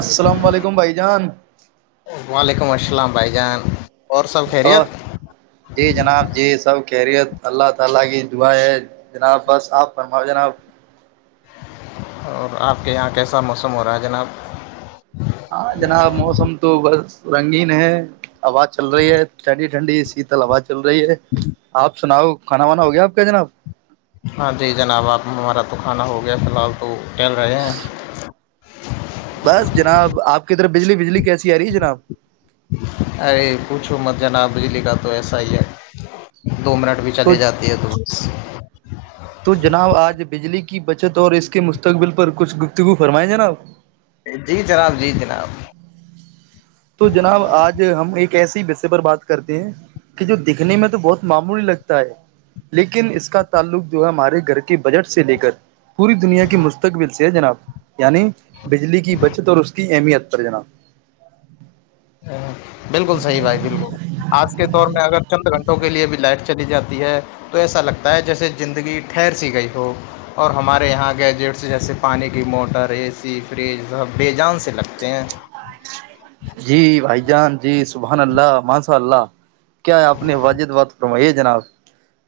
السلام علیکم بھائی جان وعلیکم السلام بھائی جان اور سب خیریت اور جی جناب جی سب کیہریت اللہ تعالی کی دعا ہے جناب بس آپ فرماؤ جناب اور آپ کے یہاں کیسا موسم ہو رہا ہے جناب ہاں جناب موسم تو بس رنگین ہے آواز چل رہی ہے ٹنڈی ٹھنڈی شیتل آواز چل رہی ہے آپ سناؤ کھانا وانا ہو گیا آپ کا جناب ہاں جی جناب آپ ہمارا تو کھانا ہو گیا فی الحال تو کل رہے ہیں بس جناب آپ کے ادھر بجلی بجلی کیسی آ رہی ہے جناب ارے پوچھو مت جناب بجلی کا تو ایسا ہی ہے تو مرٹ بھی تو چلی جاتی ہے تو بس تو جناب آج بجلی کی بچت اور اس کے مستقبل پر کچھ گفتگو فرمائیں جناب جی جناب جی جناب تو جناب آج ہم ایک ایسے ہی بسے پر بات کرتے ہیں کہ جو دکھنے میں تو بہت معمولی لگتا ہے لیکن اس کا تعلق جو ہے ہمارے گھر کے بجٹ سے لے کر پوری دنیا کے مستقبل سے ہے جناب یعنی بجلی کی بچت اور اس کی اہمیت پر جناب بالکل صحیح بھائی بالکل آج کے دور میں اگر چند گھنٹوں کے لیے بھی لائٹ چلی جاتی ہے تو ایسا لگتا ہے جیسے زندگی ٹھہر سی گئی ہو اور ہمارے یہاں گیجٹس جیسے پانی کی موٹر اے سی فریج سب بے جان سے لگتے ہیں جی بھائی جان جی سبحان اللہ مانساء اللہ کیا ہے آپ نے واجد بات فرمائیے جناب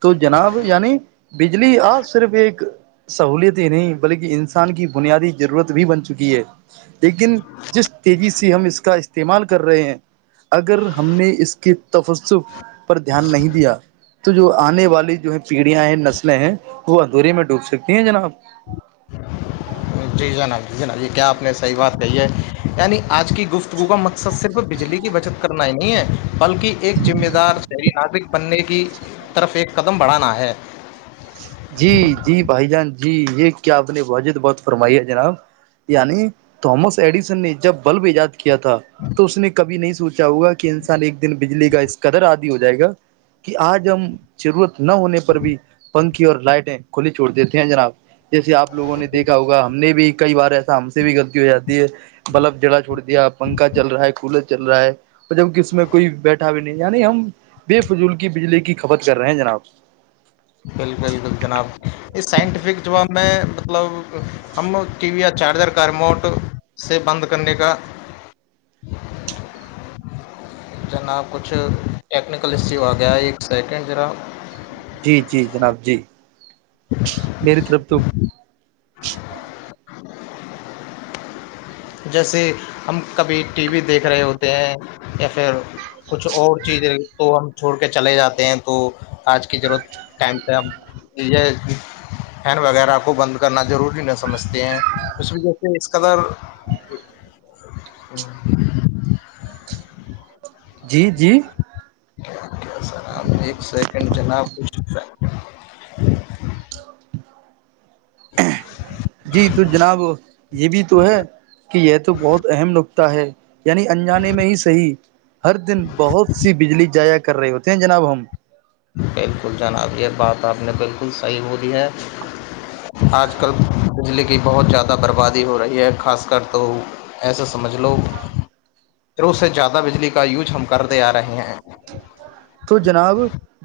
تو جناب یعنی بجلی آ صرف ایک سہولت ہی نہیں بلکہ انسان کی بنیادی ضرورت بھی بن چکی ہے لیکن جس تیزی سے ہم اس کا استعمال کر رہے ہیں اگر ہم نے اس کے تفسف پر دھیان نہیں دیا تو جو آنے والی جو ہے پیڑیاں ہیں نسلیں ہیں وہ اندورے میں ڈوب سکتی ہیں جنا جی جناب جی جناب یہ کیا آپ نے صحیح بات کہی ہے یعنی آج کی گفتگو کا مقصد صرف بجلی کی بچت کرنا ہی نہیں ہے بلکہ ایک ذمہ دار شہری ناظرک بننے کی طرف ایک قدم بڑھانا ہے جی جی بھائی جان جی یہ کیا آپ نے واجد بہت فرمائی ہے جناب یعنی تھامس ایڈیسن نے جب بلب ایجاد کیا تھا تو اس نے کبھی نہیں سوچا چاہوں گا کہ انسان ایک دن بجلی کا قدر آدی ہو جائے گا کہ آج ہم ضرورت نہ ہونے پر بھی پنکھی اور لائٹیں کھلی چھوڑ دیتے ہیں جناب جیسے آپ لگوں نے دیکا ہوگا ہم نے بھی کئی بار ای آام سے بھی غلطی ہو جاتی ہے بلب جڑا چھوڑ دیا پنکھا چل رہا ہے کول چل رہا ہے اور جب کہ اس میں کوئی بیٹھا بھی نہیں یعنی ہم بے فضول کی بجلی کی کھپت کر رہے ہیں جناب بالکل بالکل جناب یہ سائنٹیفک جو میں مطلب ہم ٹی وی یا چارجر کا ریموٹ سے بند کرنے کا جنا کچھ ٹیکنیکل ایشو آ گیا ہے ایک سیکنڈ ذرا جی جی جناب جی میری طرف تو [inaudible] [inaudible] جیسے ہم کبھی ٹی وی دیکھ رہے ہوتے ہیں یا پھر کچھ اور چیزیں تو ہم چھوڑ کے چلے جاتے ہیں تو آج کی ضرورت ٹائم [unintelligible] فین وغیرہ کو بند کرنا ضروری نہیں سمجھتے ہیں اس وجہ سے اس قدر ہ [unintelligible] جی جی کیا سرام ایک سیکنڈ جناب خ جی تو جناب یہ بھی تو ہے کہ یہ تو بہت اہم نق ہے یعنی انجانے میں ہی صحی ہر دن بہت سی بجلی جایا کر رہے ہوتی کین جناب ہم بالکل جناب یہ بات آپ نے بالکل صحیح ہو دی ہے آج کل بجلی کی بہت زیادہ بربادی ہو رہی ہے خاص کر تو ایسے سمجھ لو و سے زیادہ بجلی کا یوز ہم کرتے آ رہے ہیں تو جناب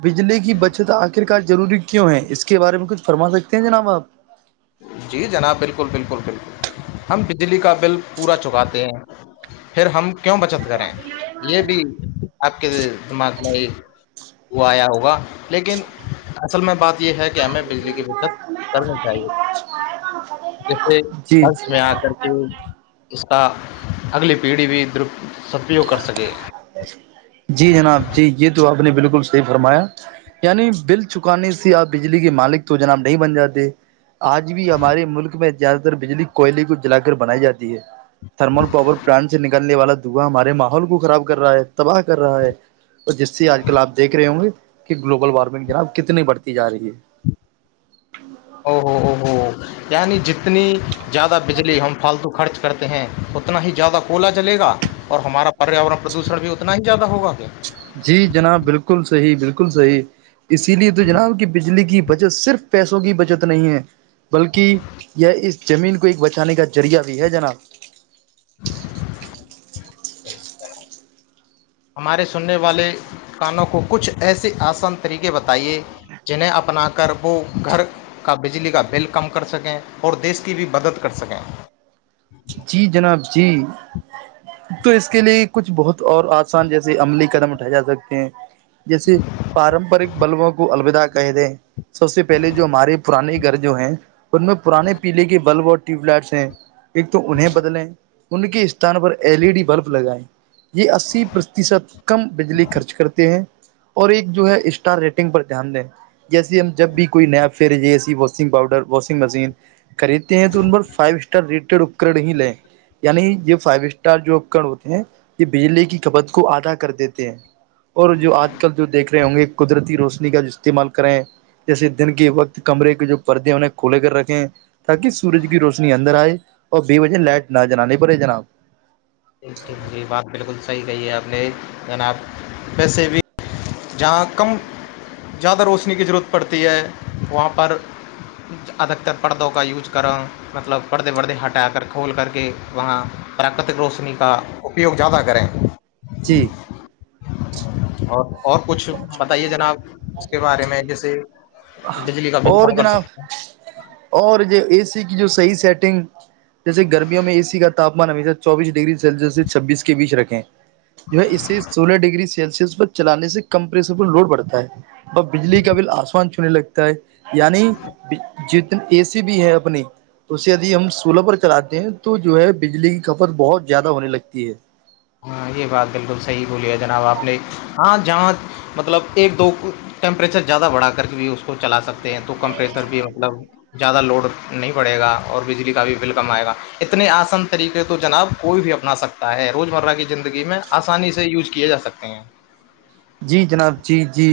بجلی کی بچت آخر کار ضروری کیوں ہے اس کے بارے میں کچھ فرما سکتے ہیں جناب آپ جی جناب بالکل بالکل بالکل ہم بجلی کا بل پورا چکاتے ہیں پھر ہم کیوں بچت کریں یہ بھی آپ کے دماغ میں وہ آیا ہوگا لیکن اصل میں بات یہ ہے کہ ہمیں بجلی کی بکت چلنی چاہیے جیسے جی جی وت میں آ کر کے اس کا اگلی پیڑھی بھی دپ جی جناب جی یہ تو آپ نے بالکل صحی فرمایا یعنی بل چکانے سے آپ بجلی کے مالک تو جناب نہیں بن جاتے آج بھی ہمارے ملک میں زیادہ تر بجلی کوئلے کو جلا کر بنائی جاتی ہے تھرمل پاور پلانٹ سے نکالنے والا دھوا ہمارے ماحول کو خراب کر رہا ہے تباہ کر رہا ہے تو جس سے آج کل آ دیکھ رہے ہوں گے کہ گلوبل وارمنگ جرب کتنی بڑھتی جا رہی ہے او ہو ہو ہو یعنی جتنی زیادہ بجلی ہم فالتو خرچ کرتے ہیں اتنا ہی زیادہ کولا چلے گا اور ہمارا پریاورن پردوشن بھی اتنا ہی زیادہ ہوگا کہ جی جناب بالکل صحیح بالکل صحیح اسی لیے تو جناب کہ بجلی کی بچت صرف پیسوں کی بچت نہیں ہے بلکہ یہ اس زمین کو ایک بچانے کا ذریعہ بھی ہے جناب [unintelligible] ہمارے سننے والے کانوں کو کچھ ایسے آسان طریقے بتائیے جن اپنا کربو گھر کا بجلی کا بل کم کر سکیں اور دیس کی بھی مدد کر سکیں جی جناب جی تو اس کے لیے کچھ بہت اور آسان جیسے عملی قدم اٹھائے جا سکتے ہیں جیسے پارمپرک بلبوں کو الوداع کہہ دیں سب سے پہلے جو ہمارے پرانے گھر جو ہیں ان میں پرانے پیلے کے بلب اور ٹیوب لائٹس ہیں ایک تو انہیں بدلے ان کے استان پر ایل ای ڈی بلب لگائے یہ اسی پرتیشت کم بجلی خرچ کرتے ہیں اور ایک جو ہے اسٹار ریٹنگ پر دھیان دیں جیسیے ہم جب بھی کوئی نیپ پھیرےیے ایسی واسنگ پاؤڈر واسنگ مشین خریدتے ہیں تو ان پر فائیو اسٹار ریٹیڈ اپکر ہی لیں یعنی یہ فائیو اسٹار جو اپکر ہوتے ہیں یہ بجلی کی کپت کو آدھا کر دیتے ہیں اور جو آج کل جو دیکھ رہے ہوں گے قدرتی روشنی کا جو استعمال کریں جیسے دن کے وقت کمرے کے جو پردے ہیں انہیں کھولے کر رکھے تاکہ سورج کی روشنی اندر آئے اور بے وجہ لائٹ نہ جلانانی پڑے جناب ٹھیک ٹھیک جی بات بالکل صحیح کہی ہے آپ نے جناب پیسے بھی جہاں کم زیادہ روشنی کی ضرورت پڑتی ہے وہاں پر ادھک تر پردوں کا یوج کرو مطلب پردے پردے ہٹا کر کھول کر کے وہاں پراکرتک روشنی کا اپیوگ زیادہ کریں جی اور اور کچھ بتائیے جناب اس کے بارے میں جیسے بجلی کا بل اور کم کر جناب سکتے ہیں اور یہ اے سی کی جو صحیح سیٹنگ جیسے گرمیوں میں اے سی کا تامان امیشہ چوبیس ڈگری سلسس سے چھبیس کے بیچ رکھیں جو ہے اس سے سولہ ڈگری سے سلسس پر چلانے سے کم پریشر پر لوڈ بڑتا ہے اور بجلی کا بل آسمان چھونے لگتا یعنی جتنی اے سی بھی ہے اپنی تو اسے یدی ہم سولہ پر چلاتے ہیں تو جو ہے بجلی کی کھپت بہت زیادہ ہونے لگتی ہے ہاں یہ بات بالکل صحیح بولی ہے جناب آپ نے ہاں جہاں مطلب ایک دو ٹیمپریچر زیادہ بڑھا کر کے بھی اس کو چلا سکتے ہیں تو کمپریچر بھی مطلب زیادہ لوڈ نہیں پڑے گا اور بجلی کا بھی بل کم آئے گا اتنے آسان طریقے تو جناب کوئی بھی اپنا سکتا ہے روزمرہ کی زندگی میں آسانی سے یوز کیے جا سکتے ہیں جی جناب جی جی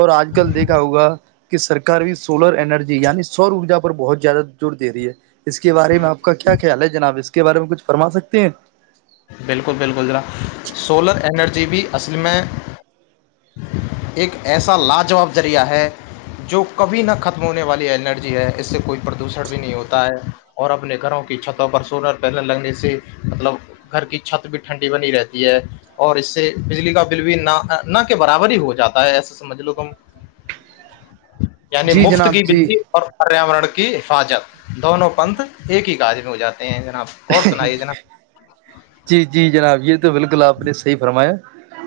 اور آج کل دیکھا ہوگا کہ سرار بھی سولر انرجی یعنی سوور ارجا پر بہت زیادہ زور دے رہی ہے اس کے بارے میں آپ کا کیا خیال ہے جناب اس کے بارے میں کچھ فرما سکتے ہیں بالکل بالکل ذرا سولر انرجی بھی اصل میں ایک ایسا لاجاب ذریعہ ہے جو کبھی نہ ختم ہونے والی انرجی ہے اس سے کوئی پردوشن بھی نہیں ہوتا ہے اور اپنے گھروں کی چھتوں پر سولر پنل لگنے سے مطلب گھر کی چھت بھی ٹھنڈی بنی رہتی ہے اور اس سے بجلی کا بل بھی نہ نہ کے برابر ہی ہو جاتا ہے ایسے سمجھ لو تم یعنی جی مفت کی جناب جی بجلی اور پریاورن کی حفاظت دونوں پنتھ ایک ہی کاج میں ہو جاتے ہیں جناب اور سنائیے جناب جی جی جناب یہ تو بالکل آپ نے صحیح فرمایا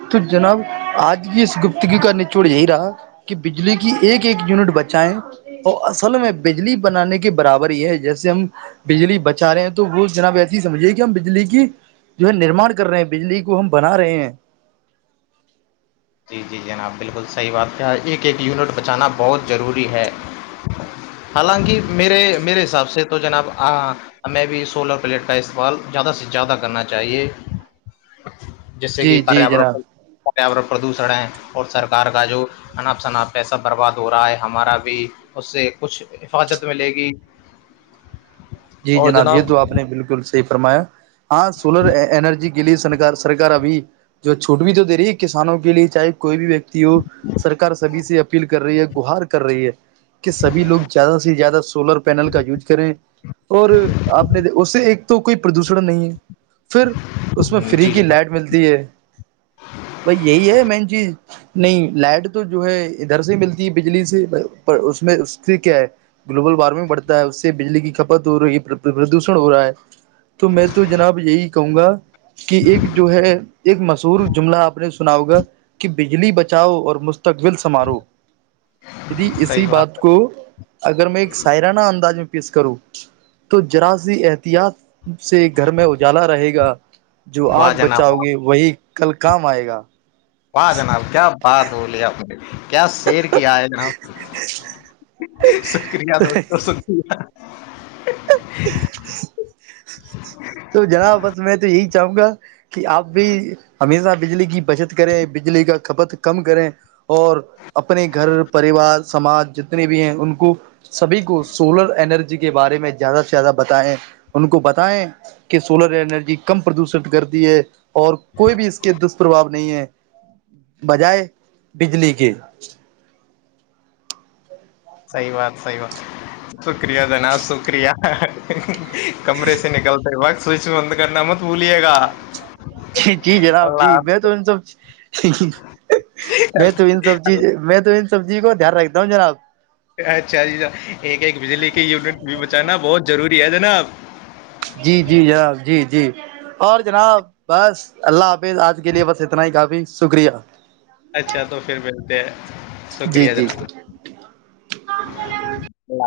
تو جناب آج بھی اس گپتگی کا نچوڑ یہی رہا کہ بجلی کی ایک ایک یونٹ بچائائے وہ اصل میں بجلی بنانے کے برابر یہ ہے جیسے ہم بجلی بچا رہے ہیں تو تو وہ جناب ایسی ہی سمجھیے کہ ہم بجلی کی جو ہے نرمان کر رہے ہیں بجلی کو ہم بنا رہے ہیں جی جی جناب بالکل صحیح بات کہ ایک ایک یونٹ بچانا بہت ضروری ہے ہ حالانکہ میرے میرے حساب سے تو جناب ہمیں بھی سولر پلیٹ کا استعمال زیادہ سے زیادہ کرنا چاہیے جس سے کہ جی جی پریا جناب پریاورن پردوشن ہے اور سرکار کا جو انپ شناپ پیسہ برباد ہو رہا ہے ہمارا بھی اس سے کچھ حفاظت ملے گی جی جناب یہ تو آپ نے بالکل صحیح فرمایا ہاں سولر انرجی کے لیے سنار سرار ابھی جو چھوٹ بھی تو دے رہی ہے کسانوں کے لیے چاہے کوئی بھی ویکتی سرکار سبھی سے اپیل کر رہی ہے گہار کر رہی ہے کہ سبھی لوگ زیادہ سے زیادہ سولر پینل کا یوز کریں اور آپ نے اس سے ایک تو کوئی پردوشن نہیں ہے پھر اس میں فری جی کی جناب لائٹ ملتی ہے بائی یہی ہے مین چیز نہیں لائٹ تو جو ہے ادھر سے ملتی ہے بجلی سے اس میں اس سے کیا ہے گلوب وارمنگ بڑتا ہے سے بجلی کی کپ ہو رہی پردوشن ہو رہا ہے تو میں تو جناب یہی کہوں گا کہ ایک جو ہے ایک مشہور جملہ آپ نے سنا ہوگا کہ بجلی بچاؤ اور مستقبل سمارو دیدی اسی بات کو اگر میں ایک سائرانہ انداز میں پیش کروں تو جراازی احتیاط سے گھر میں اجالا رہے گا جو ہے واہ آج بچہ جناب واہ ہوگی وہی کل کام آئے گا وہاں جناب کیا بات بولی آپ نے کیا شیر کیا ہے جاں شکریہ دوستوں ٹھیک ہے [inaudible] تو جناب بس میں تو یہی چاہوں گا کہ آپ بھی ہمیشہ بجلی کی بچت کریں بجلی کا کپت کم کریں اور اپنے گھر پریوار سماج جتنے بھی ہیں ان کو سبھی کو سولر ارجی کے بارے میں زیادہ سے زیادہ بتائیں ان کو بتائیں کہ سولر اینرجی کم پردوشت کر دی ہے اور کوئی بھی اس کے دشپربھو نہیں ہے بجائے بجلی کے صحیح بات صحیح بات شکریہ جناب شکریہ کمرے سے نکلتے بق سوئچ بند کرنا مت بھلیے گا ج جی جناب جی اللہ میں تو ان سب میں اللہ- تو ان سب چیز میں تو ان سب چیز کو دھیان رکھتا ہوں جناب اچھا جی ایک ایک بجلی کے یونٹ بھی بچانا بہت ضروری ہے جناب جی جی جناب جی جی اور جناب بس اللہ حافظ آج کے لیے بس اتنا ہی کافی شکریہ اچھا تو پھر ملتے ہیں جی شکریہ جی جناب اللہ